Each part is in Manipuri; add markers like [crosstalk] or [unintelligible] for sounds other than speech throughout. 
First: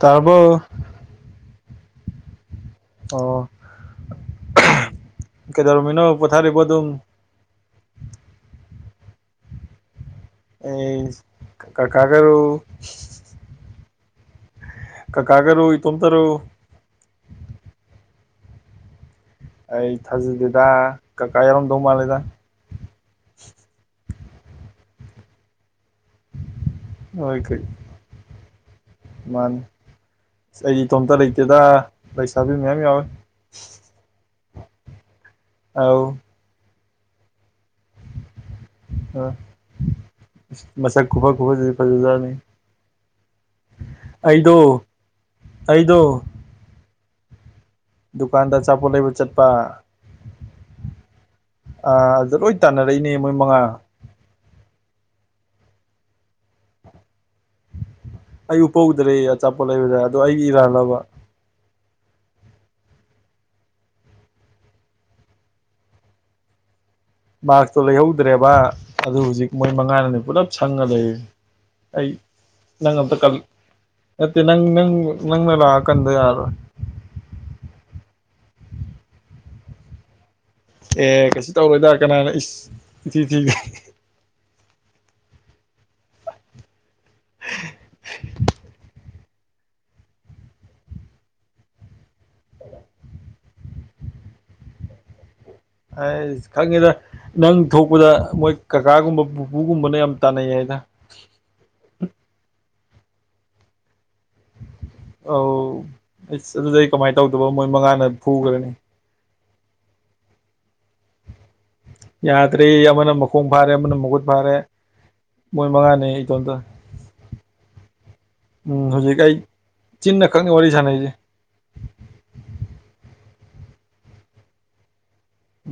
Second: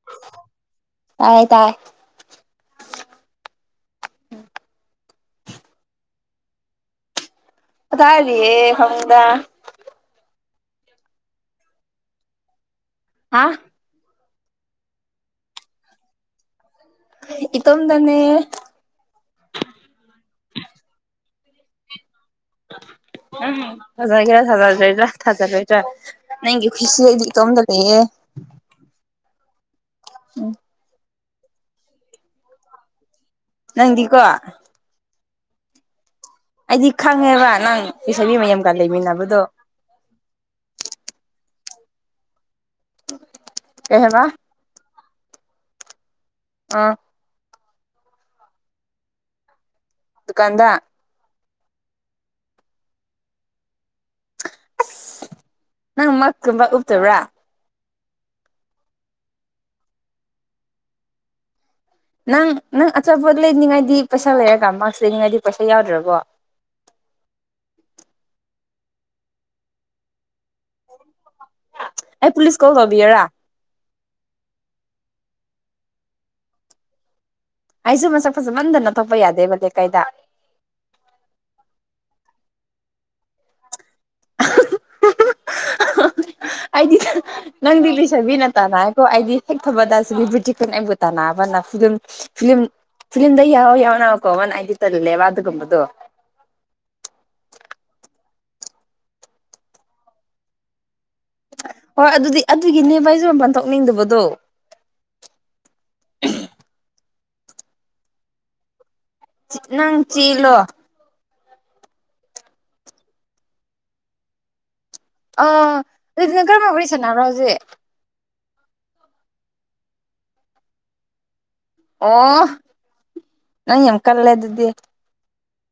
ꯇꯥꯔꯕꯣ ꯇꯥꯏ ꯇꯥꯏ ꯑꯣ ꯀꯩꯗꯧꯔꯃꯤꯅꯣ ꯄꯣꯊꯥꯔꯤꯕ ꯑꯗꯨꯝ ꯑ ꯇꯔꯤꯑꯦ ꯍꯪꯗ [unintelligible] ꯑꯩ ꯀꯀꯥꯒꯔ ꯀꯥꯀꯥꯒꯥꯔꯣ ꯏꯇꯣꯟꯇꯔꯣ ꯏꯇꯣꯝꯗꯅꯦ ꯑꯩ ꯊꯥꯖꯗꯦꯗ ꯀꯀꯥ ꯌꯥꯎꯔꯝꯗꯧ ꯃꯥꯜꯂꯦꯗ ꯖ ꯊꯖ꯭ꯔ ꯊꯥꯖꯔꯣꯏꯗ꯭ꯔꯥ ꯅꯪꯒꯤ [unintelligible] ꯃꯥꯅ ꯎꯝ ꯑꯩꯗꯤ ꯏꯇꯣꯝꯇ ꯂꯩꯇꯦꯗ ꯂꯩꯁꯥꯕꯤ ꯃꯌꯥꯝ ꯌꯥꯎꯋꯦ ꯅꯪꯗꯤꯀꯣ ꯑꯥꯎ ꯑꯩꯗꯤ ꯈꯪꯉꯦꯕ ꯅꯪ ꯂꯩꯁꯥꯕꯤ ꯃꯌꯥꯝꯒ ꯂꯩꯃꯤꯟꯅꯕꯗꯣ ꯃꯁꯛ ꯈꯨꯕ ꯈꯨꯕꯖ ꯐꯖꯖꯥꯠꯅꯤ ꯀꯩ ꯍꯥꯏꯕ ꯑꯩꯗꯣ ꯑꯩꯗꯣ ꯑꯥ ꯗꯨꯀꯥꯟꯗ ꯑꯆꯥꯄꯣꯠ ꯂꯩꯕ ꯆꯠꯄ ꯗꯨꯀꯥꯟꯗ ꯑ ꯑꯗꯨꯗ ꯂꯣꯏ ꯇꯥꯟꯅꯔꯛꯏꯅꯦ ꯃꯣꯏ ꯃꯉꯥ ꯑꯁ ꯅꯪ ꯃꯛ ꯀꯨꯝꯕꯥ ꯎꯞꯇꯕ꯭ꯔꯥ ꯑꯩ ꯎꯄꯧꯗ꯭ꯔꯦ ꯑꯆꯥꯄꯣꯠ ꯂꯩꯕꯗ ꯑꯗꯣ ꯑꯩꯒꯤ ꯏꯔꯥꯟꯂꯕ ꯅꯪ ꯅꯪ ꯑꯆꯥꯄꯣꯠ ꯂꯩꯅꯤꯡꯉꯥꯏꯗꯤ ꯄꯩꯁꯥ ꯂꯩꯔꯒ ꯃꯥꯛꯁ ꯂꯩꯅꯤꯡꯉꯥꯏꯗꯤ ꯄꯩꯁꯥ ꯌꯥꯎꯗ꯭ꯔꯕꯣ ꯃꯁꯇꯣ ꯂꯩꯍꯧꯗ꯭ꯔꯦꯕ ꯑꯗꯨ ꯍꯧꯖꯤꯛ ꯃꯣꯏ ꯃꯉꯥꯅꯅꯤ ꯄꯨꯜꯂꯞ ꯁꯪꯉ ꯂꯩ ꯑꯩ ꯄꯨꯂꯤꯁ ꯀꯣꯜ ꯅꯪ ꯑꯝꯇ ꯇꯧꯕꯤꯌꯔꯥ ꯀꯜ ꯅꯠꯇꯦ ꯅꯪꯪ ꯅꯪ ꯅꯪꯅ ꯂꯥꯛꯑ ꯀꯟꯗ ꯌꯥꯔꯔꯣꯏ ꯑꯩꯁꯨ ꯃꯁꯛ ꯐꯖꯃꯟꯗꯅ ꯊꯣꯛꯄ ꯌꯥꯗꯦꯕ ꯂꯩꯀꯥꯏꯗ ꯑꯦ ꯀꯩꯁꯨ ꯇꯧꯔꯣꯏꯗꯔꯦ ꯀꯅꯥꯅ ꯏꯁ ꯏꯊꯤꯒ ꯊꯤꯒꯩ ꯑꯗꯤ ꯅꯪꯗꯤꯗꯤ ꯂꯩꯁꯕꯤꯅ ꯇꯥꯟꯅꯩꯀꯣ ꯑꯩꯗꯤ ꯍꯦꯛ ꯊꯣꯛꯄꯗ ꯁꯦꯂꯤꯕꯔ꯭ꯤꯇꯤ ꯈꯣꯏꯅꯥ ꯑꯩꯕꯨ ꯇꯥꯟꯅꯥꯕꯅ ꯐꯤꯂꯝ ꯐꯤꯂꯝ ꯐꯤꯂꯝꯗ ꯌꯥꯎ ꯌꯥꯎꯅꯀꯣ ꯋꯥꯟ ꯍꯥꯏꯗ ꯇꯔꯂꯦ ꯋꯥ ꯑꯗꯨꯒꯝꯕꯗꯨ ꯑꯩ ꯈꯪꯉꯦꯗ ꯅꯪ ꯊꯣꯛꯄꯗ ꯃꯣꯏ ꯀꯀꯥꯒꯨꯝꯕ ꯄꯨꯄꯨꯒꯨꯝꯕꯅ ꯌꯥꯝ ꯇꯥꯟꯅꯩ ꯍꯥꯏꯅ ꯍꯣꯏ ꯑꯗꯨꯗꯤ ꯑꯗꯨꯒꯤꯅꯦꯚ ꯑꯩꯖꯣꯔꯄꯥꯟ ꯊꯣꯛꯣꯛꯅꯤꯡꯗꯕꯗꯣ ꯑꯧ ꯑꯩꯁ ꯑꯗꯨꯗꯩ ꯀꯃꯥꯏꯅ ꯇꯧꯗꯕ ꯃꯣꯏ ꯃꯉꯥꯅ ꯐꯨꯈ꯭ꯔꯅꯤ ꯅꯪ ꯆꯦꯜꯂꯣ ꯌꯥꯗ꯭ꯔꯦ ꯑꯃꯅ ꯃꯈꯣꯡ ꯐꯥꯔꯦ ꯑꯃꯅ ꯃꯈꯨꯠ ꯐꯥꯔꯦ ꯃꯣꯏ ꯑꯥ ꯃꯉꯥꯅꯦ ꯑꯗꯨꯗꯤ ꯅꯪ ꯏꯇꯣꯝꯇ ꯀꯔꯝꯝꯕ ꯋꯥꯔꯤ ꯁꯥꯟꯅꯕ꯭ꯔꯣ ꯍꯧꯖꯤꯛ ꯎꯝ ꯍꯧꯖꯤꯛ ꯑꯩ ꯆꯤꯟꯅ ꯈꯛꯅꯤ ꯋꯥꯔꯤ ꯁꯥꯟꯅꯔꯤꯁꯦ ꯑꯣ ꯅꯪ ꯌꯥꯝ ꯀꯜꯂꯦ ꯑꯗꯨꯗꯤ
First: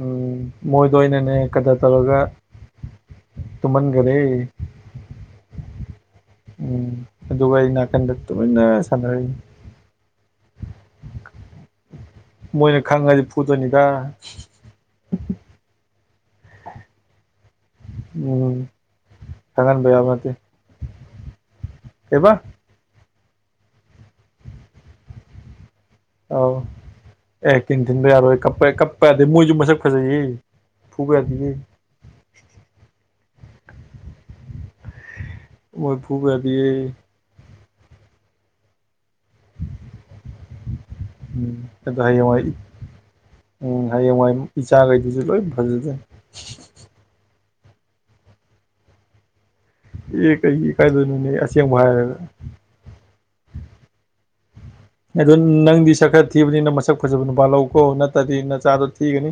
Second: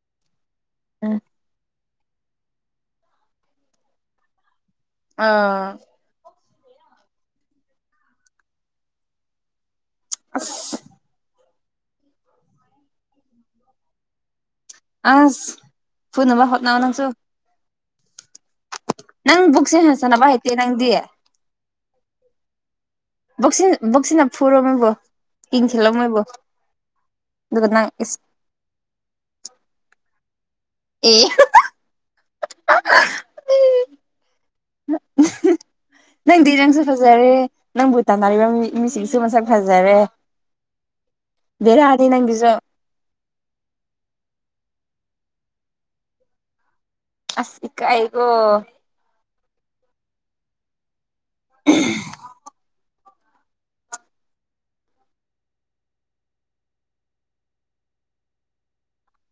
ꯎꯝ ꯃꯣꯏꯗꯣ ꯎꯝ ꯑꯩꯅꯅꯦ ꯀꯗꯔ ꯇꯧꯔꯒ ꯇꯨꯃꯟꯒꯔꯦ ꯑꯥ ꯎꯝ ꯑꯗꯨꯒ ꯑꯩ ꯅꯀꯟꯗ ꯇꯨꯃꯤꯟꯅ ꯁꯥꯟꯅꯔꯤꯅꯦ ꯑꯁ ꯃꯣꯏꯅ ꯈꯪꯉꯗꯤ ꯐꯨꯗꯣꯏꯅꯤꯗ ꯑꯁ ꯐꯨꯅꯕ ꯍꯣꯠꯅꯧ ꯅꯪꯁꯨ ꯎꯝ ꯅꯪ ꯕꯨꯛꯁꯦ ꯆꯅꯥꯕ ꯍꯥꯏꯇꯦ ꯅꯪꯗꯤ ꯀꯩꯕꯥ ꯕꯣꯛꯁꯤꯟ ꯕꯣꯀꯁꯤꯡꯅ ꯐꯨꯔꯣ ꯃꯣꯏꯕꯨ ꯀꯤꯟ ꯊꯤꯂꯣ ꯃꯣꯏ ꯑꯎ ꯑꯦ ꯇꯤꯟ ꯊꯤꯟꯕ ꯌꯥꯔꯣꯏ ꯀꯞꯄ ꯌꯥꯗꯦ ꯃꯣꯏꯁꯨ ꯃꯁꯛ ꯐꯖꯩꯌꯦ ꯐꯨꯕ ꯑꯦ ꯌꯥꯗꯤꯌꯦ [unintelligible] ꯃꯣꯏ ꯐꯨꯕ ꯅꯪꯗꯤ ꯅꯪꯁꯨ ꯌꯥꯗꯤꯌꯦ ꯐꯖꯔꯦ ꯅꯪꯕꯨ ꯇꯥꯟꯅꯔꯤꯕ ꯃꯤ ꯃꯤꯁꯤꯡꯁꯨ ꯃꯁꯛ ꯐꯖꯔꯦ ꯎꯝ ꯑꯗꯣ ꯕꯦꯔꯥꯅꯤ ꯅꯪꯒꯤꯖꯨ ꯍꯌꯦꯡꯋꯥꯏ ꯎꯝ ꯍꯌꯦꯡꯋꯥꯏ ꯏꯆꯥꯈꯩꯗꯨꯁꯨ ꯂꯣꯏ ꯐꯖꯗꯦ ꯑꯁ ꯏꯀꯥꯏꯀꯣ ꯑꯦ ꯀꯩꯒꯤ ꯏꯀꯥꯎꯗꯨꯏꯅꯣ ꯑꯁꯦꯡꯕ ꯍꯥꯏꯔꯒ ꯑꯗꯣ ꯅꯪꯗꯤ ꯁꯛ ꯈꯔ ꯊꯤꯕꯅꯤꯅ ꯃꯁꯛ ꯐꯖꯕ ꯅꯨꯄꯥꯜ ꯂꯧꯀꯣ ꯅꯠꯇ꯭ꯔꯗꯤ ꯅꯆꯥꯗꯣ ꯊꯤꯒꯅꯤ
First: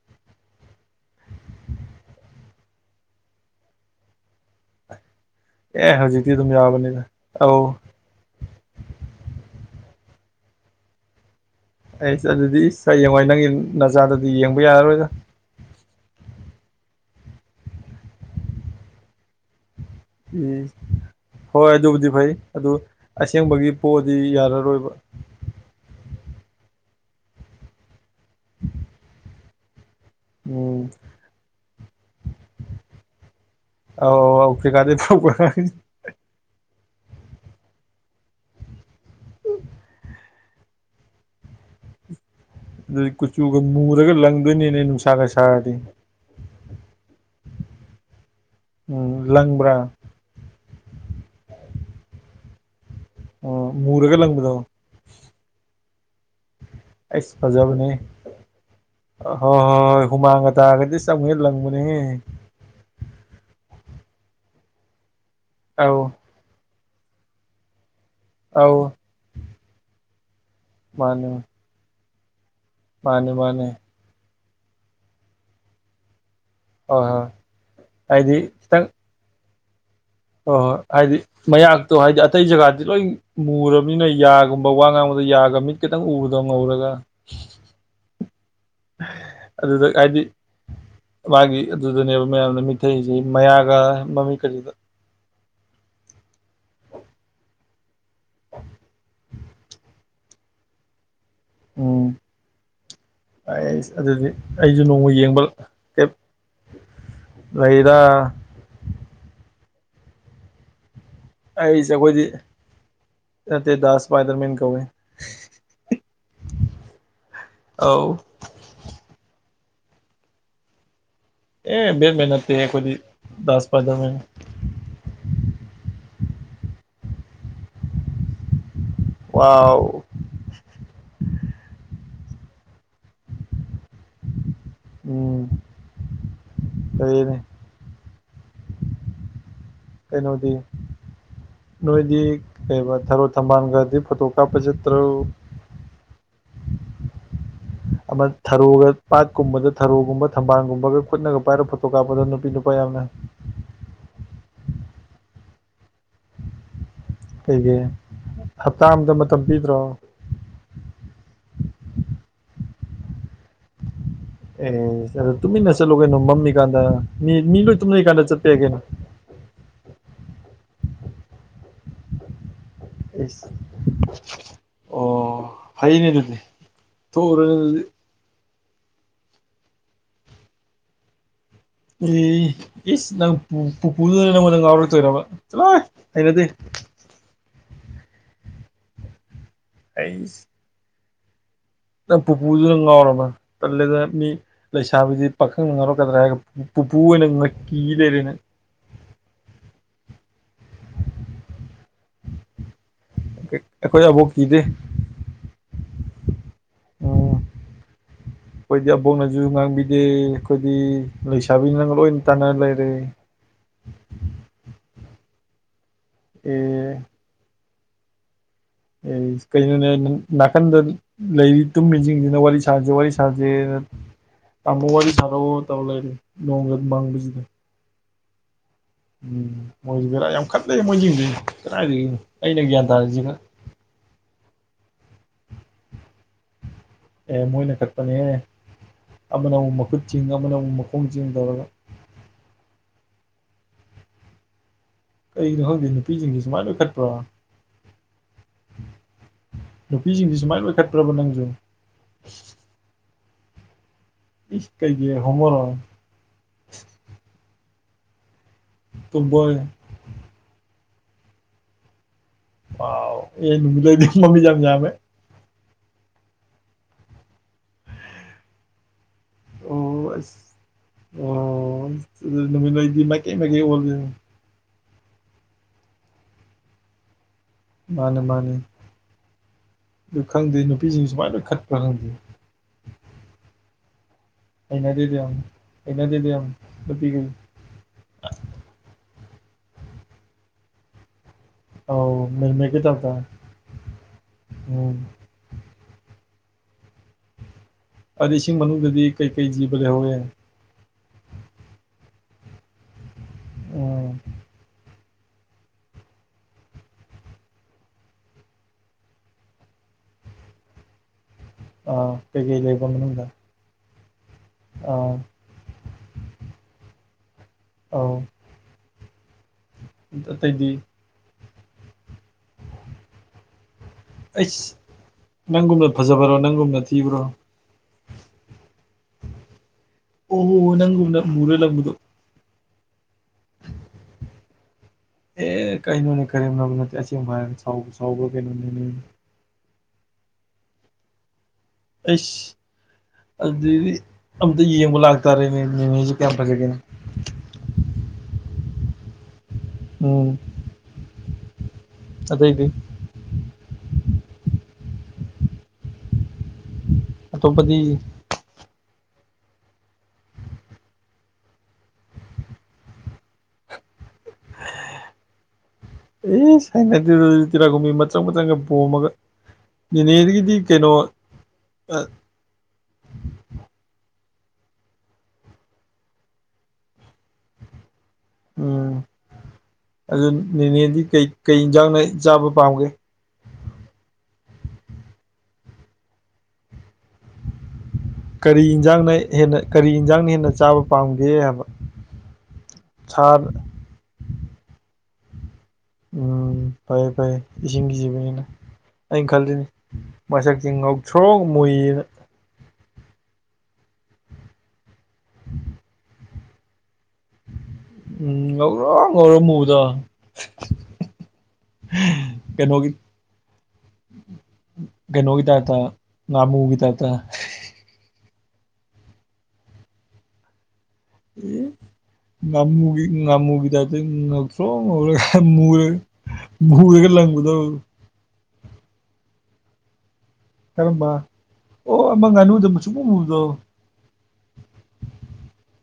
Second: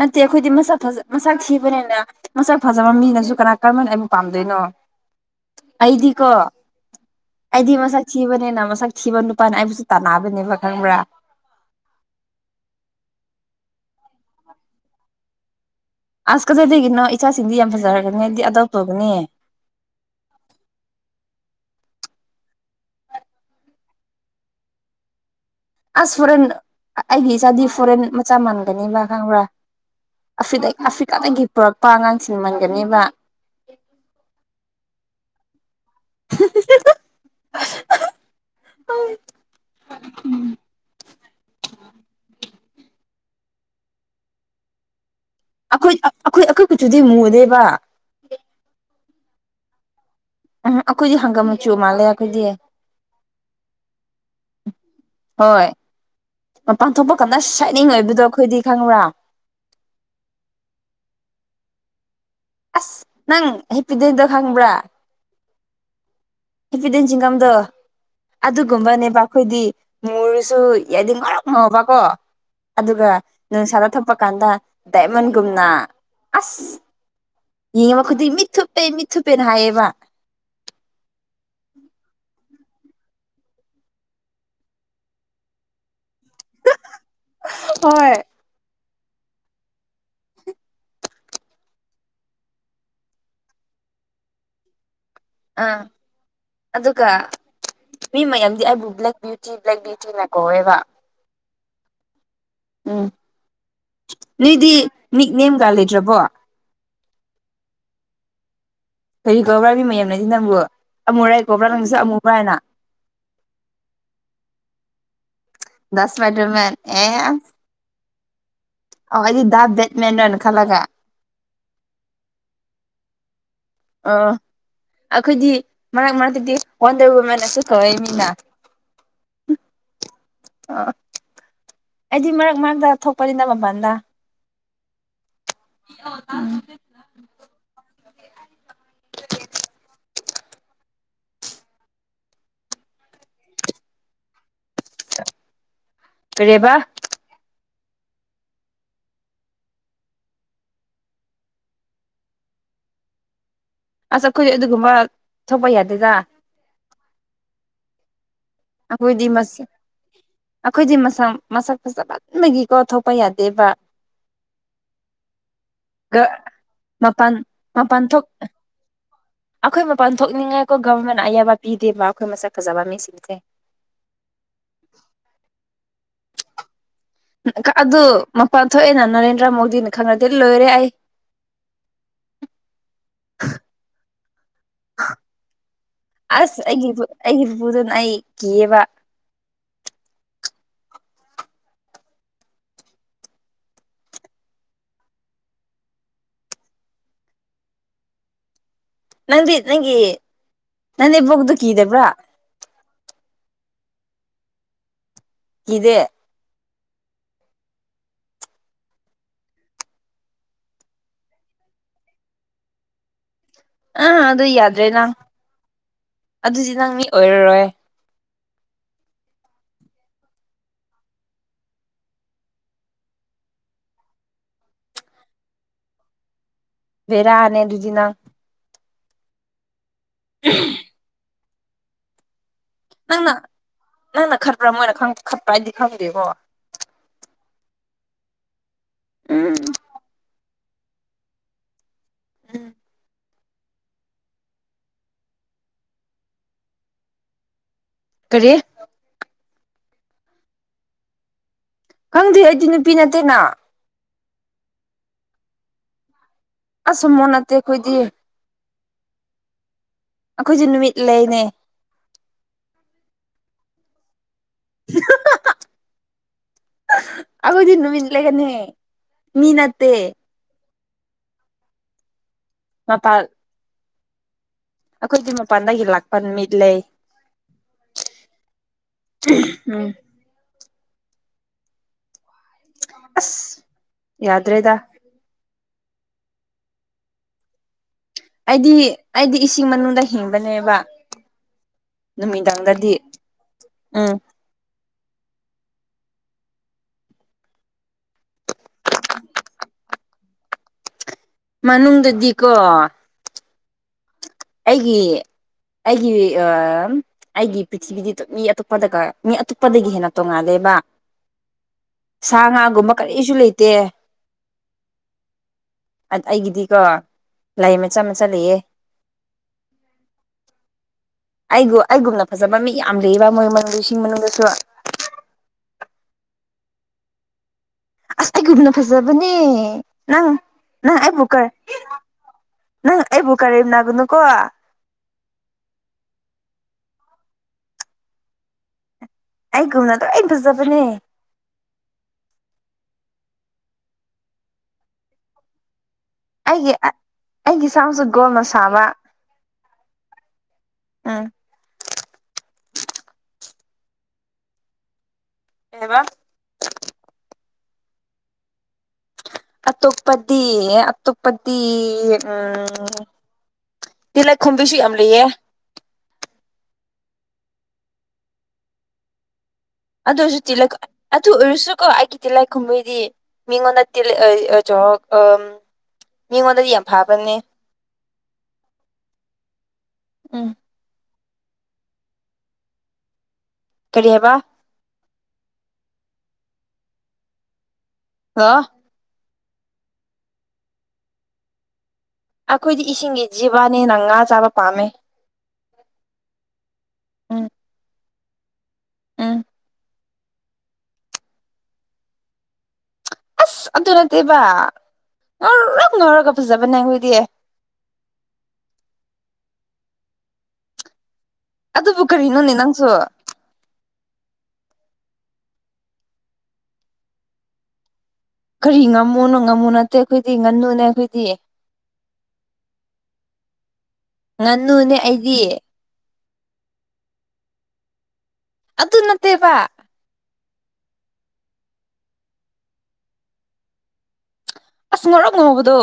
ꯅꯠꯇꯦ ꯑꯩꯈꯣꯏꯗꯤ ꯃꯁ ꯐꯖ ꯃꯁꯛ ꯊꯤꯕꯅꯤꯅ ꯃꯁꯛ ꯐꯖꯕ ꯃꯤꯅꯁꯨ ꯀꯅꯥ ꯀꯔꯝꯍꯥꯏꯅ ꯑꯩꯕꯨ ꯄꯥꯝꯗꯣꯏꯅꯣ ꯑꯦ ꯑꯩꯗꯤꯀꯣ ꯍꯧꯖꯤꯛꯇꯤ ꯑꯗꯨꯝ ꯌꯥꯕꯅꯤꯗ ꯑꯩꯗꯤ ꯑꯧ ꯃꯁꯛ ꯊꯤꯕꯅꯤꯅ ꯃꯁꯛ ꯊꯤꯕ ꯅꯨꯄꯥꯅ ꯑꯩꯕꯨꯁꯨ ꯇꯥꯟꯕꯤꯅꯤꯕꯥ ꯈꯪꯕ꯭ꯔꯥ ꯑꯩ ꯑꯗꯨꯗꯤ ꯏꯁ ꯍꯌꯦꯡꯋꯥꯏ ꯅꯪꯒꯤ ꯅꯖꯥꯗꯨꯗꯤ ꯌꯦꯡꯕ ꯌꯥꯔꯔꯣꯏꯗ ꯑꯁ ꯀꯖꯩꯗꯒꯤꯅꯣ ꯏꯆꯥꯁꯤꯡꯗꯤ ꯌꯥꯝ ꯐꯖꯔꯒꯅꯤ ꯑꯗꯨꯗꯤ ꯑꯗꯧ ꯇꯧꯒꯅꯤ ꯏꯁ ꯍꯣꯏ ꯑꯗꯨꯕꯨꯗꯤ ꯐꯩ ꯑꯗꯨ ꯑꯁꯦꯡꯕꯒꯤ ꯄꯣꯑꯗꯤ ꯌꯥꯔꯔꯣꯏꯕ ꯑꯁ ꯐꯣꯔꯦꯟ ꯑꯩꯒꯤ ꯏꯆꯥꯗꯤ ꯐꯣꯔꯦꯟ ꯃꯆꯥ ꯃꯥꯟꯒꯅꯤꯕ ꯈꯪꯕ꯭ꯔꯥ ꯑꯐ ꯎꯝ ꯑꯐꯤꯀꯥꯗꯒꯤ ꯄꯨꯔꯛꯄ ꯑꯉꯥꯡꯁꯤꯡ ꯃꯟꯒꯅꯦꯕ ꯑꯥꯎ ꯑꯐꯔ꯭ꯤꯀꯗꯩꯩ ꯄꯨꯔꯛꯄꯥ ꯑꯉꯥꯡꯁꯤꯡ ꯍ ꯎꯝ ꯑꯗꯨꯗꯩꯩ ꯀꯨꯆꯨꯒ ꯃꯨꯔꯒ ꯂꯪꯗꯣꯏꯅꯤꯅꯦ ꯅꯨꯡ ꯇꯒꯥꯁꯔ ꯑꯩꯈꯣꯏ ꯑꯩꯈꯣꯏ ꯑꯩꯈꯣꯏ ꯀꯆꯨꯗꯤ ꯃꯨꯗꯦꯕ ꯎꯝ ꯂꯪꯕ꯭ꯔꯥ ꯎꯝ ꯑꯩꯈꯣꯏꯗꯤ ꯍꯪꯒꯥꯝ ꯃꯆꯨ ꯃꯥꯜꯂꯦ ꯑꯩꯈꯣꯏꯗꯤ ꯑꯣ ꯃꯨꯔꯒ ꯂꯪꯕꯗꯣ ꯍꯣꯏ ꯃꯄꯥꯟ ꯊꯣꯛꯄ ꯑꯩꯁ ꯀꯥꯟꯗ ꯁꯥꯏꯅꯤꯡ ꯐꯖꯕꯅꯦ ꯂꯩꯕꯗꯣ ꯑꯩꯈꯣꯏꯗꯤ ꯈꯪꯕ꯭ꯔꯥ ꯍꯣꯏ ꯍꯣꯏ ꯍꯣꯏ ꯍꯨꯃꯥꯡꯒ ꯇꯥꯔꯒꯗꯤ [unintelligible] ꯂꯪꯕꯅꯦꯍꯦ ꯑꯁ ꯅꯪ ꯍꯦꯄꯤꯗꯦꯟꯠꯇꯣ ꯈꯪꯕ꯭ꯔꯥ ꯑꯥꯎ ꯍꯦꯐꯗꯦꯟ ꯆꯤꯡꯒꯝꯗꯣ ꯑꯧ ꯑꯗꯨꯒꯨꯝꯕꯅꯦꯕ ꯑꯩꯈꯣꯏꯗꯤ ꯃꯨꯔꯁꯨ ꯌꯥꯏꯗꯤ ꯃꯥꯅꯦ ꯉꯥꯎꯔꯛ ꯉꯕꯀꯣ ꯑꯗꯨꯒ ꯃꯥꯅꯦ ꯃꯥꯅꯦ ꯅꯨꯡꯁꯥꯗ ꯊ ꯊꯣꯛꯄ ꯀꯥꯟꯗ ꯗꯥꯏꯃꯟꯒꯨꯝꯅ ꯑꯁ ꯑ ꯍꯣꯏ ꯌꯦꯡꯉꯨꯕ ꯈꯨꯗꯡ ꯍꯥꯏꯗꯤ ꯃꯤꯠ ꯊꯨꯞꯄꯦ ꯃꯤꯠ ꯊꯨꯞꯄꯦꯅ ꯍꯥꯏꯌꯦꯕ ꯑꯣ ꯍꯣ ꯍꯥꯏꯗꯤ ꯃꯌꯥꯛꯇꯣ ꯍꯥꯏꯗꯤ ꯑꯇꯩ ꯖꯒꯥꯗꯤ ꯂꯣꯏ ꯃꯨꯔꯕꯅꯤꯅ ꯌꯥꯒꯨꯝꯕ ꯋꯥ ꯉꯥꯡꯕꯗ ꯌꯥꯒ ꯃꯤꯠ ꯈꯤꯇꯪ ꯎꯔꯗꯧꯅ ꯉꯧꯔꯒ ꯍꯣꯏ ꯑꯗꯨꯗ ꯍꯥꯏꯗꯤ ꯃꯥꯒꯤ ꯑꯗꯨꯗꯅꯦꯕ ꯃꯌꯥꯝꯅ ꯃꯤꯊꯛꯏꯁꯦ ꯃꯌꯥꯒ ꯃꯃꯤꯠꯀꯥꯁꯤꯗ ꯑꯥ ꯑꯗꯨꯒ ꯃꯤ ꯃꯌꯥꯝꯗꯤ ꯑꯩꯕꯨ ꯕ꯭ꯂꯦꯛ ꯕ꯭ꯌꯨꯇꯤ ꯕ꯭ꯂꯦꯛ ꯕ꯭ꯌꯨꯇꯤꯅ ꯀꯧꯋꯦꯕ ꯎꯝ ꯎꯝ ꯑꯩꯁ ꯑꯗꯨꯗꯤ ꯅꯣꯏꯗꯤ ꯑꯩꯁꯨ ꯅꯣꯡꯃ ꯌꯦꯡꯕ ꯅꯤꯛꯅꯦꯝꯒ ꯀꯞ ꯂꯩꯇ꯭ꯔꯕꯣ ꯂꯩꯗ ꯀ ꯀꯧꯕ꯭ꯔꯥ ꯃꯤ ꯃꯌꯥꯝ ꯅꯁꯤ ꯅꯪꯕꯨ ꯑꯃꯨꯔꯥꯏ ꯀꯧꯕ꯭ꯔꯥ ꯑꯩꯁꯦ ꯅꯪꯁꯨ ꯑꯩꯈꯣꯏꯗꯤ ꯑꯃꯨꯕ꯭ꯔ ꯍꯥꯏꯅ ꯅꯠꯇꯦ ꯗꯥ ꯏꯁꯄꯥꯏꯗꯔꯃꯦꯟ ꯀꯧꯋꯦ ꯗꯁ ꯃꯃꯦꯟ ꯑꯦ ꯑꯧ ꯑꯣ ꯑꯩꯗꯤ ꯗꯥ ꯕꯦꯠꯃꯦꯟꯠꯔꯅ ꯈꯜꯂꯒ ꯑꯦ ꯦꯠ ꯃꯦꯍꯟꯠꯈꯣꯏꯗꯤ ꯗ ꯄꯥꯗ ꯑꯣ ꯑꯩꯈꯣꯏꯗꯤ ꯃꯔꯛ ꯃꯔꯛꯇꯗꯤ ꯑꯣꯟꯗꯔ ꯋꯨꯃꯦꯦꯟꯟꯅꯁꯨ ꯀꯧꯋꯛꯏ ꯃꯤꯅ ꯋꯥꯎ ꯑ ꯑꯩꯗꯤ ꯃꯔꯛ ꯃꯔꯛꯇ ꯊꯣꯛꯄꯅꯤꯗ ꯃꯄꯥꯜꯗ ꯎꯝ ꯎꯝ ꯍꯅꯦ ꯀꯩꯅꯣꯗꯤ ꯅꯣꯏꯗꯤ ꯀꯩꯕ ꯊꯔꯣ ꯊꯝꯕꯥꯜꯒꯗꯤ ꯐꯣꯇꯣ ꯀꯥꯞꯄ ꯆꯠꯇ꯭ꯔꯣ ꯀꯔꯤꯌꯦꯕ ꯑꯃ ꯊꯔꯣꯒ ꯄꯥꯠꯀꯨꯝꯕꯗ ꯊꯔꯣꯒꯨꯝꯕ ꯊꯝꯕꯥꯜꯒꯨꯝꯕꯒ ꯈꯨꯠꯅꯒ ꯄꯥꯏꯔꯒ ꯐꯣꯇꯣ ꯀꯥꯞꯄꯗ ꯅꯨꯄꯤ ꯅꯨꯄꯥ ꯌꯥꯝꯅ ꯑꯁ ꯑꯩꯈꯣꯏ ꯑꯗꯨꯒꯨꯝꯕ ꯊꯣꯛꯄ ꯌꯥꯗꯦꯗ ꯀꯩꯒꯤ ꯍꯞꯇꯥ ꯑꯝꯗ ꯈꯣꯏꯗꯤ ꯃꯇꯝ ꯃꯁꯁꯦ ꯄꯤꯗ꯭ꯔꯣ ꯑꯩꯈꯣꯏꯗꯤ ꯃꯁꯝ ꯃꯁꯛ ꯐꯖꯥꯃꯟꯕꯒꯤꯀꯣ ꯊꯣꯛꯄ ꯌꯥꯗꯦꯕ ꯑꯦ ꯑꯗꯨ ꯇꯨꯃꯤꯟꯅ ꯆꯠꯂꯨ ꯀꯩꯅꯣ ꯃꯝꯃꯤꯀꯥꯟꯗ ꯃꯤ ꯃꯄꯥꯟ ꯃꯤ ꯂꯣꯏ ꯃꯄꯥꯟ ꯊꯣꯛ ꯇꯨꯝꯅꯔꯤꯀꯥꯟꯗ ꯆꯠꯄ ꯌꯥꯏ ꯀꯩꯅꯣ ꯑꯩꯈꯣꯏ ꯃꯄꯥꯟ ꯊꯣꯛꯅꯤꯡꯉꯥꯏꯀꯣ ꯒꯕꯔꯃꯦꯟꯅ ꯑꯌꯥꯕ ꯄꯤꯗꯦꯕ ꯑꯩꯈꯣꯏ ꯃꯁꯛ ꯐꯖꯕ ꯃꯤꯁꯦ ꯑꯣ ꯐꯩꯅꯦ ꯑꯗꯨꯗꯤ ꯊꯣꯔꯎꯔꯣ ꯑꯗꯨꯗꯤ ꯑꯗꯨ ꯃꯄꯥꯟ ꯊꯣꯛꯑꯦꯅ ꯅꯔꯦꯟꯗ꯭ꯔ ꯃꯣꯗꯤꯅ ꯈꯪꯉꯥꯗꯤ ꯂꯣꯏꯔꯦ ꯑꯩ ꯑꯦ ꯏꯁ ꯅꯪ ꯄꯨꯄꯨꯗꯨꯅ ꯅꯥꯉꯣꯟꯗ ꯉꯥꯎꯔꯛꯇꯣꯏꯔꯕ ꯆꯂꯣ ꯑꯁ ꯑꯩꯒꯤ ꯑꯩꯒꯤ ꯄꯨꯄꯨꯗꯨꯅ ꯑꯩ ꯀꯤꯌꯦꯕ ꯑꯩ ꯅꯪ ꯄꯨꯄꯨꯗꯨꯅ ꯉꯥꯎꯔꯕ ꯇꯜꯂꯦꯗ ꯃꯤ ꯂꯩꯁꯥꯕꯤꯗꯤ ꯄꯥꯈꯪꯅ ꯉꯥꯎꯔꯛꯀꯗ꯭ꯔꯥ ꯍꯥꯏꯔꯒ ꯄꯨꯄꯨ ꯑꯣꯏꯅ ꯀꯤ ꯂꯩꯔꯦ ꯅꯪ ꯅꯪꯗꯤ ꯅꯪꯒꯤ ꯅꯥꯅꯦꯝꯕꯣꯛꯇꯣ ꯀꯤꯗꯕ꯭ꯔꯥ ꯑꯩꯈꯣꯏ ꯑꯕꯣꯛ ꯀꯤꯗꯦ ꯀꯤꯗꯦ ꯎꯝ ꯑꯩꯈꯣꯏꯗꯤ ꯑꯕꯣꯛꯅꯁꯨ ꯉꯥꯡꯕꯤꯗꯦ ꯑꯩꯈꯣꯏꯗꯤ ꯂꯩꯁꯥꯕꯤꯅ ꯅꯪ ꯂꯣꯏꯅ ꯇꯥꯟꯅꯔ ꯂꯩꯔꯦ ꯑꯥ ꯑꯗꯨ ꯌꯥꯗ꯭ꯔꯦ ꯅꯪ ꯑꯗꯨꯗꯤ ꯅꯪ ꯑꯦ ꯃꯤ ꯑꯣꯏꯔꯔꯣꯏ ꯑꯦ ꯀꯩꯅꯩꯅꯣꯅꯦ ꯅꯥꯀꯟꯗ ꯂꯩꯔꯤ ꯇꯨꯝꯃꯤꯁꯤꯡꯁꯤꯅ ꯋꯥꯔꯤ ꯁꯥꯖꯦ ꯋꯥꯔꯤ ꯁꯥꯖꯦꯅ ꯇꯝꯕ ꯋꯥꯔꯤꯗꯤ ꯁꯔꯕ ꯑꯃ ꯇꯧꯂꯔ ꯅ ꯕꯦꯔꯥꯅꯦ ꯑꯗꯨꯗꯤ ꯅꯪ ꯎꯝ ꯃꯣꯏꯁꯨ ꯕꯦꯔꯥ ꯌꯥꯝ ꯈꯠꯂꯦ ꯃꯣꯏꯁꯤꯡꯁꯤ ꯀꯗꯥꯥꯏꯗ ꯑꯩꯅ ꯒ꯭ꯌꯥꯟ ꯅꯪꯅ ꯇꯥꯔꯤꯁꯤꯒ ꯅꯪꯅ ꯈꯠꯄ꯭ꯔꯥ ꯃꯣꯏꯅ ꯈꯠꯄ꯭ꯔꯥ ꯍꯥꯏꯗꯤ ꯈꯪꯗꯦꯀꯣ ꯑꯦ ꯃꯣꯏꯅ ꯀꯛꯄꯅꯦꯍꯦ ꯎꯝ ꯑꯃꯅꯧꯕ ꯃꯈꯨꯠꯁꯤꯡꯤꯡ ꯑꯃꯅꯧꯕ ꯃꯈꯣꯡꯁꯤꯡꯤꯡ ꯇꯧꯔꯒ ꯎꯝ ꯀꯩꯒꯤꯅꯣ ꯈꯪꯗꯦ ꯅꯨꯄꯤꯁꯤꯡꯁꯦ ꯁꯨꯃꯥꯏꯅ ꯂꯣꯏꯅ ꯈꯠꯄ꯭ꯔꯣ ꯀꯔꯤꯠ ꯅꯨꯄꯤꯁꯤꯡꯁꯤ ꯁꯨꯃꯥꯏꯅ ꯂꯣꯏꯈꯠꯇ꯭ꯔꯕ ꯅꯪꯁꯨ ꯈꯪꯗꯦ ꯑꯩꯗꯤ ꯅꯨꯄꯤ ꯅꯠꯇꯦꯅ ꯏꯁ ꯀꯩꯒꯤ ꯍꯣꯃꯣꯔꯣ ꯑꯁꯨꯝ ꯃꯨ ꯅꯠꯇꯦ ꯑꯩꯈꯣꯏꯗꯤ ꯇꯕꯣꯏ ꯑꯩꯈꯣꯏꯁꯨꯦ ꯅꯨꯃꯤꯠ ꯂꯩꯅꯦ ꯑꯥꯎ ꯑꯦꯐ ꯕꯤꯗꯗꯤ ꯃꯃꯤꯠ ꯌꯥꯝꯝꯦ ꯑꯈꯗꯤꯨ ꯃꯤ ꯂꯩꯒꯅꯤ ꯃꯤ ꯅꯠꯇꯦ ꯑꯣ ꯑꯁ ꯑꯣ ꯅꯨꯃꯤ ꯂꯗꯤ ꯃ ꯃꯄꯥꯟ ꯀ ꯃ ꯀꯩꯣꯜ ꯑꯩꯈꯣꯏꯗꯤ ꯃꯄꯥꯟꯗꯒꯤ ꯂꯥꯛꯄ ꯅꯨꯃꯤꯠ ꯂꯩ ꯃꯥꯅꯤ ꯃꯥꯅꯤ ꯎꯝ ꯑꯗꯨ ꯈꯪꯗꯦ ꯅꯨꯄꯤꯁꯤꯡ ꯁꯨꯃꯥꯏꯅ ꯈꯠꯄ꯭ꯔꯥ ꯈꯪꯗꯦ ꯑꯁ ꯌꯥꯗ꯭ꯔꯦꯗ ꯑꯩꯅꯗꯗ ꯌꯥꯝꯨ ꯑꯩꯅꯗꯗꯨ ꯂ ꯄꯤꯒ ꯑꯩꯗꯤ ꯑꯩꯗꯤ ꯏꯁꯤꯡ ꯃꯅꯨꯡꯗ ꯍꯤꯡꯕꯅꯦꯕ ꯑꯧ ꯅꯨꯃꯤꯗꯥꯡꯗꯗꯤ ꯎꯝ ꯑꯣ ꯑꯗꯨꯗꯤ ꯏꯁꯤꯡ ꯃꯅꯨꯡꯗꯗꯤ ꯀꯩꯀꯩ ꯖꯤꯕ ꯂꯩꯍꯧꯋꯦ ꯃꯥꯅꯨꯡꯗꯗꯤꯀꯣ ꯑꯣ ꯑꯩꯒꯤ ꯑꯩꯒꯤ ꯑꯩꯒꯤ ꯄ꯭ꯔꯤꯊꯤꯕꯤꯗꯤ ꯃꯤ ꯑꯇꯣꯞꯄꯗꯒ ꯃꯤ ꯑꯇꯣꯞꯄꯗꯒꯤ ꯍꯦꯟꯅ ꯇꯣꯡꯉꯥꯜꯂꯦꯕ ꯑꯥ ꯁꯥ ꯀꯩꯀꯩ ꯂꯩꯕ ꯉꯥꯒꯨꯝꯕ ꯃꯅꯨꯡꯗ ꯀꯔꯤꯁꯨ ꯂꯩꯇꯦ ꯑꯥ ꯑꯩꯒꯤꯗꯤꯀꯣ ꯂꯥꯏ ꯃꯆꯥ ꯑꯧ ꯃꯆꯥ ꯂꯩꯌꯦꯦ ꯑꯇꯩꯗꯤ ꯑꯩꯒ ꯑꯩꯒꯨꯝꯅ ꯐꯥꯖꯕ ꯃꯤ ꯌꯥꯝ ꯂꯩꯌꯦꯕ ꯃꯣꯏꯁꯤꯡꯒꯤ ꯃꯅꯨꯡꯗꯁꯨ ꯑꯩꯁ ꯅꯪꯒꯨꯝꯅ ꯐꯖꯕ꯭ꯔꯣ ꯅꯪꯒꯨꯝꯅ ꯊꯤꯕ꯭ꯔꯣ ꯑꯁ ꯑꯩꯒꯨꯝꯅ ꯐꯖꯕꯅꯦ ꯅꯪ ꯑꯣ ꯅꯪ ꯅꯪꯒꯨꯝꯅ ꯑꯩꯕꯨꯀꯔ ꯃꯨꯔ ꯂꯪꯕꯗꯣ ꯅꯪ ꯑꯩꯕꯨ ꯀꯔꯦꯝ ꯅꯥꯒꯅꯨꯀꯣ ꯑꯦ ꯀꯩꯅꯣꯅꯦ ꯀꯔꯤꯝꯅꯕ ꯅꯠꯇꯦ ꯑꯁꯦꯡꯕ ꯍꯥꯏ ꯁꯥꯎꯕ꯭ꯔ ꯀꯩꯅꯣꯅꯦꯅꯦ ꯑꯩ ꯨꯝꯅ ꯇ ꯑꯏ ꯄꯨꯖꯗꯅꯤ ꯑꯩꯁ ꯑꯗꯨꯗꯤ ꯑꯝꯇ ꯌꯦꯡꯕ ꯂꯥꯛꯇꯥꯔꯦꯅꯦ ꯅꯦꯅꯦ ꯑꯩꯒꯤ ꯑꯩꯒꯤ ꯏꯁꯥꯃꯛꯁꯨ ꯒꯣꯜꯅ ꯁꯥꯕ ꯎꯝ ꯑꯥ ꯑꯗꯩꯗꯤ ꯀꯕ ꯑꯇꯣꯄꯗꯤ ꯑ ꯇꯣꯞꯄꯗꯤ ꯑ ꯇꯣꯞꯄꯗꯤ ꯎꯝ ꯇꯤ ꯂꯥꯏꯈꯨꯝꯕꯤꯁꯨ ꯌꯥꯝ ꯂꯩꯌꯦ ꯑꯦ ꯁꯥꯏꯅꯗꯤ ꯇꯤꯔꯥꯈꯨꯝꯕꯤ ꯃꯆꯪ ꯃꯆꯪꯒ ꯄꯣꯝꯃꯒ ꯑꯗꯨꯗ ꯑꯣꯏꯁꯨ ꯅꯦꯅꯦꯗꯒꯤꯗꯤ ꯇꯤꯂꯛ ꯀꯩꯅꯣ ꯑꯗꯨ ꯎꯔꯁꯨꯀ ꯍꯥꯏꯀꯤ ꯇꯤꯂꯛ ꯀꯨꯝꯃꯣꯏꯗꯤ ꯃꯤꯉꯣꯟꯅ ꯆ ꯑ ꯃꯤꯉꯣꯟꯗꯗꯤ ꯌꯥꯝ ꯐꯥꯕꯅꯤꯅꯦ ꯎꯝ ꯑꯗꯨ ꯎꯝ ꯅꯦꯅꯦꯗꯤ ꯀꯩ ꯀꯩ ꯌꯦꯟꯖꯥꯡꯅ ꯆꯥꯕ ꯄꯥꯝꯒꯦ ꯀꯔꯤ ꯍꯥꯏꯕ ꯍꯜꯂꯣ ꯀꯔꯤ ꯏꯟꯁꯥꯡꯅ ꯍꯦꯟꯅ ꯀꯔꯤ ꯌꯦꯟꯁꯥꯡꯅ ꯍꯦꯟꯅ ꯆꯥꯕ ꯄꯥꯝꯒꯦ ꯍꯥꯏꯕ ꯑꯩꯈꯣꯏꯗꯤ ꯁꯥ ꯏꯁꯤꯡꯒꯤ ꯖꯤꯕꯥꯅꯤꯅ ꯉꯥ ꯆꯥꯕ ꯄꯥꯝꯃꯦ ꯎꯝ ꯐꯌꯦ ꯐꯩꯌꯦ ꯎꯝ ꯏꯁꯤꯡꯒꯤꯁꯤꯕꯅꯤꯅ ꯑꯩꯅ ꯎꯝ ꯈꯜꯂꯤꯜꯂꯤꯅꯤ ꯃꯁꯛꯁꯤ ꯉꯧꯊ꯭ꯔꯣꯛ ꯃꯨꯏ ꯑꯁ ꯑꯗꯨ ꯅꯠꯇꯦꯕ ꯉꯧꯔ ꯉꯧꯔꯒ ꯐꯖꯕꯅꯦ ꯑꯩ ꯍꯣꯏꯗꯤ ꯎꯝ ꯉꯧꯔ ꯉꯧꯔꯣ ꯃꯨꯗ ꯑꯗꯨꯕꯨ ꯀꯔꯤꯅꯣꯅꯦ ꯅꯪꯁꯨ ꯀꯩꯅꯩꯅꯣꯕꯤꯗ ꯇ ꯉꯃꯨ ꯎꯕꯤꯗ ꯇ ꯀꯔꯤ ꯉꯝꯃꯣꯅꯣ ꯉꯝꯃꯣ ꯅꯠꯇꯦ ꯑꯩꯈꯣꯏꯗꯤ ꯉꯟꯅꯨꯅꯦ ꯑꯩꯈꯣꯏꯗꯤ ꯉꯃꯨ ꯉꯥꯃꯨꯒꯤꯗ ꯑꯗꯨ ꯊ꯭ꯔꯣ ꯉꯥꯅꯨꯅꯦ ꯉꯔ ꯑꯩꯗꯤ ꯉꯃꯨꯔꯦ ꯗꯒ ꯂꯪꯒꯗ ꯑꯗꯨ ꯅꯠꯇꯦꯕ ꯀꯔꯝꯕ ꯑꯣ ꯑꯃ ꯉꯥꯅꯨꯗ ꯃ ꯁꯨꯄꯃꯨꯕꯗꯣ ꯑꯁ ꯉꯧꯔꯛ ꯉꯨꯍꯕꯗꯣ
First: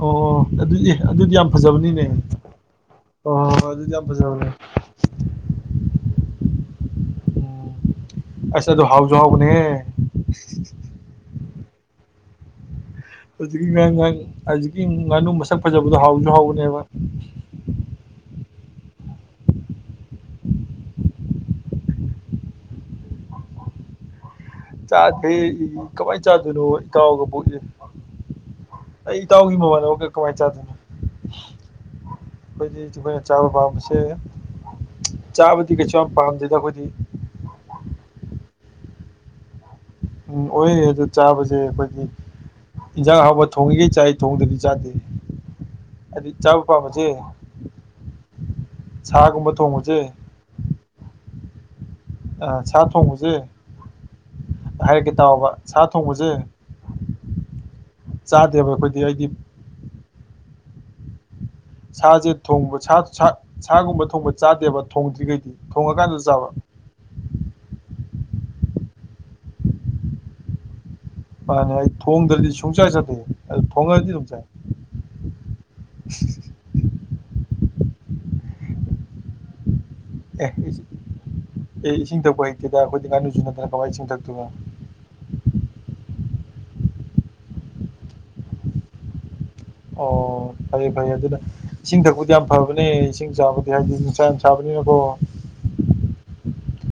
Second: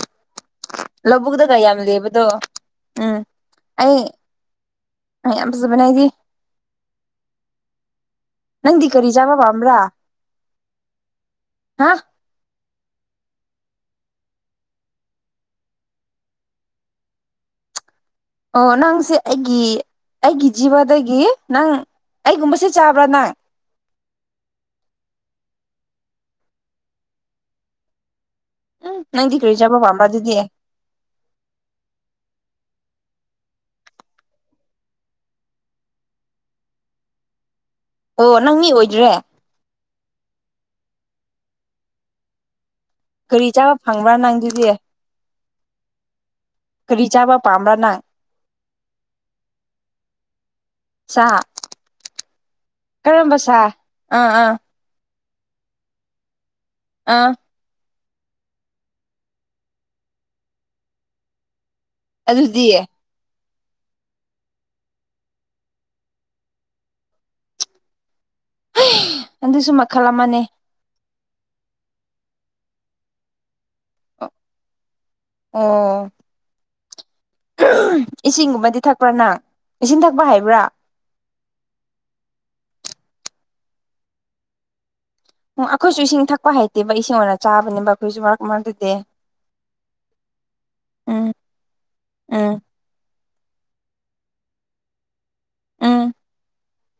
ꯑꯣ ꯑꯗꯨꯗꯤ ꯑꯗꯨꯗꯤ ꯌꯥꯝ ꯂꯧꯕꯨꯛꯗꯒ ꯐꯖꯕꯅꯤꯅꯦ ꯂꯩꯕꯗꯣ ꯑ ꯑꯗꯨ ꯑꯗꯨꯗꯤꯄꯖꯅ ꯃꯌꯥꯝ ꯐꯖꯕꯅꯦ ꯑꯩꯗꯤ ꯎꯝ ꯑꯁ ꯑꯗꯨ ꯅꯗꯤ ꯍꯥꯎꯁꯨ ꯀꯔꯤꯖꯕ ꯋꯥꯃꯔꯥ ꯍꯥꯎꯕꯅꯦꯍꯦ ꯍꯥ ꯍꯧꯖꯤꯛꯀꯤ ꯉꯥꯡ ꯍꯧꯖꯤꯛꯀꯤ ꯉꯥꯅꯨ ꯃꯁꯛ ꯐꯖꯕꯗꯣ ꯍꯥꯎꯁꯨ ꯍꯥꯎꯒꯅꯦꯕ ꯑꯣ ꯅꯪꯁꯦ ꯑꯩꯒꯤ ꯑꯩꯒꯤ ꯖꯤꯕꯗꯒꯤ ꯅꯪ ꯑꯩꯒꯨꯝꯕꯁꯦ ꯆꯥꯕ꯭ꯔꯥ ꯅꯪ ꯆꯥꯗꯔꯤ ꯀꯃꯥꯏꯟ ꯆꯥꯗꯣꯏꯅꯣ ꯏꯇꯥꯎꯒꯕꯨ ꯏ ꯑꯩ ꯅꯪꯗꯤ ꯀꯔꯤ ꯏꯇꯥꯎꯒꯤ ꯆꯥꯕ ꯃꯣꯕꯥꯜꯗ ꯄꯥꯝꯕ꯭ꯔꯥ ꯑꯣꯀꯦ ꯑꯗꯨꯗꯤ ꯀꯃꯥꯏꯅ ꯆꯥꯗꯅꯣ ꯎꯝ ꯀ ꯀꯅ ꯆꯥꯕ ꯄꯕꯁ ꯆꯥꯕꯗꯤ ꯀꯩꯁꯨ ꯌꯥꯝ ꯄꯥꯝꯗꯦꯗ ꯑꯩꯈꯣꯏꯗꯤ ꯑꯣ ꯅꯪ ꯃꯤ ꯑꯣꯏꯗ꯭ꯔꯦ ꯎꯝ ꯑꯣꯏꯔꯦ ꯑꯗꯨ ꯆꯥꯕꯁꯦ ꯑꯩꯈꯣꯏꯒꯤ ꯏꯟꯖꯥꯡ ꯍꯥꯎꯕ ꯀꯔꯤ ꯆꯥꯕ ꯊꯣꯡꯉꯤꯈꯩ ꯆꯥꯏ ꯐꯪꯕ꯭ꯔꯥ ꯊꯣꯡꯗꯗꯤ ꯅꯪꯗꯨꯗꯤ ꯆꯥꯗꯦ ꯍꯥꯏꯗꯤ ꯆꯥꯕ ꯄꯥꯝꯕꯁꯦ ꯀꯔꯤ ꯆꯥꯕ ꯄꯥꯝꯕ꯭ꯔꯥ ꯅꯪ ꯁꯥꯒꯨꯝꯕ ꯊꯣꯡꯕꯁꯦ ꯁꯥ ꯁꯥ ꯀꯔꯝꯕ ꯊꯣꯡꯕꯁꯦ ꯁꯥꯥ ꯑꯥ ꯑꯥ ꯍꯥꯏꯔꯛꯀꯦ ꯇꯥꯎꯕ ꯁꯥ ꯊꯣꯡꯕꯁꯦ ꯑꯥ ꯆꯥꯗꯦꯕ ꯑꯩꯈꯣꯏꯗꯤ ꯑꯩꯗꯤ ꯁꯥꯁꯦ ꯑꯗꯨꯗꯤ ꯊꯣꯡꯕ ꯁꯥꯒꯨꯝꯕ ꯊꯣꯡꯕ ꯆꯥꯗꯦꯕ ꯊꯣꯡꯗ꯭ꯔꯤꯈꯩꯗꯤ ꯊꯣꯡꯉꯀꯥꯟꯗ ꯆꯥꯕ ꯑꯗꯨꯁꯨ ꯃꯈꯜ ꯑꯃꯅꯦ ꯃꯥꯅꯦ ꯑꯩ ꯊꯣꯡꯗ꯭ꯔꯗꯤ ꯁꯨꯡꯆꯥꯏ ꯆꯠꯇꯦ ꯑꯗꯨ ꯊꯣꯡꯉꯗꯤ ꯑꯗꯨꯝ ꯆꯥꯏ ꯑꯣ ꯏꯁꯤꯡꯒꯨꯝꯕꯗꯤ ꯊꯛꯄ꯭ꯔꯅ ꯆꯤꯟ ꯊꯥꯛꯄ ꯑꯦ ꯏ ꯑꯦ ꯏꯁꯤꯡ ꯊꯛꯄ ꯍꯩꯇꯦꯗ ꯑꯩꯈꯣꯏꯗꯤ ꯉꯥꯅꯨꯁꯨ ꯅꯠꯇꯅ ꯀꯃꯥꯏꯅ ꯏꯁꯤꯡ ꯊꯛꯇꯣꯏꯅꯣ ꯎꯝ ꯑꯩꯈꯣꯏꯁꯨ ꯏꯁꯤꯡ ꯊꯛꯄ ꯍꯩꯇꯦꯕ ꯏꯁꯤꯡ ꯑꯣꯏꯅ ꯆꯥꯕꯅꯦꯕ ꯑꯩꯈꯣꯏꯁꯨ ꯃꯔꯛ ꯃꯔꯥꯡꯛꯇꯗꯦ ꯑꯣ ꯐꯩꯦ ꯐꯩꯦ ꯎꯝ ꯑꯗꯨꯅ ꯏꯁꯤꯡ ꯊꯛꯄꯨꯗꯤ ꯌꯥꯝ ꯎꯝ ꯐꯕꯅꯤ ꯏꯁꯤꯡ ꯆꯥꯕꯗꯤ ꯍꯥꯏꯗꯤ ꯅꯨꯡꯁꯥꯡ ꯌꯥꯝ ꯆꯥꯕꯅꯤꯅꯀꯣ ꯎꯝ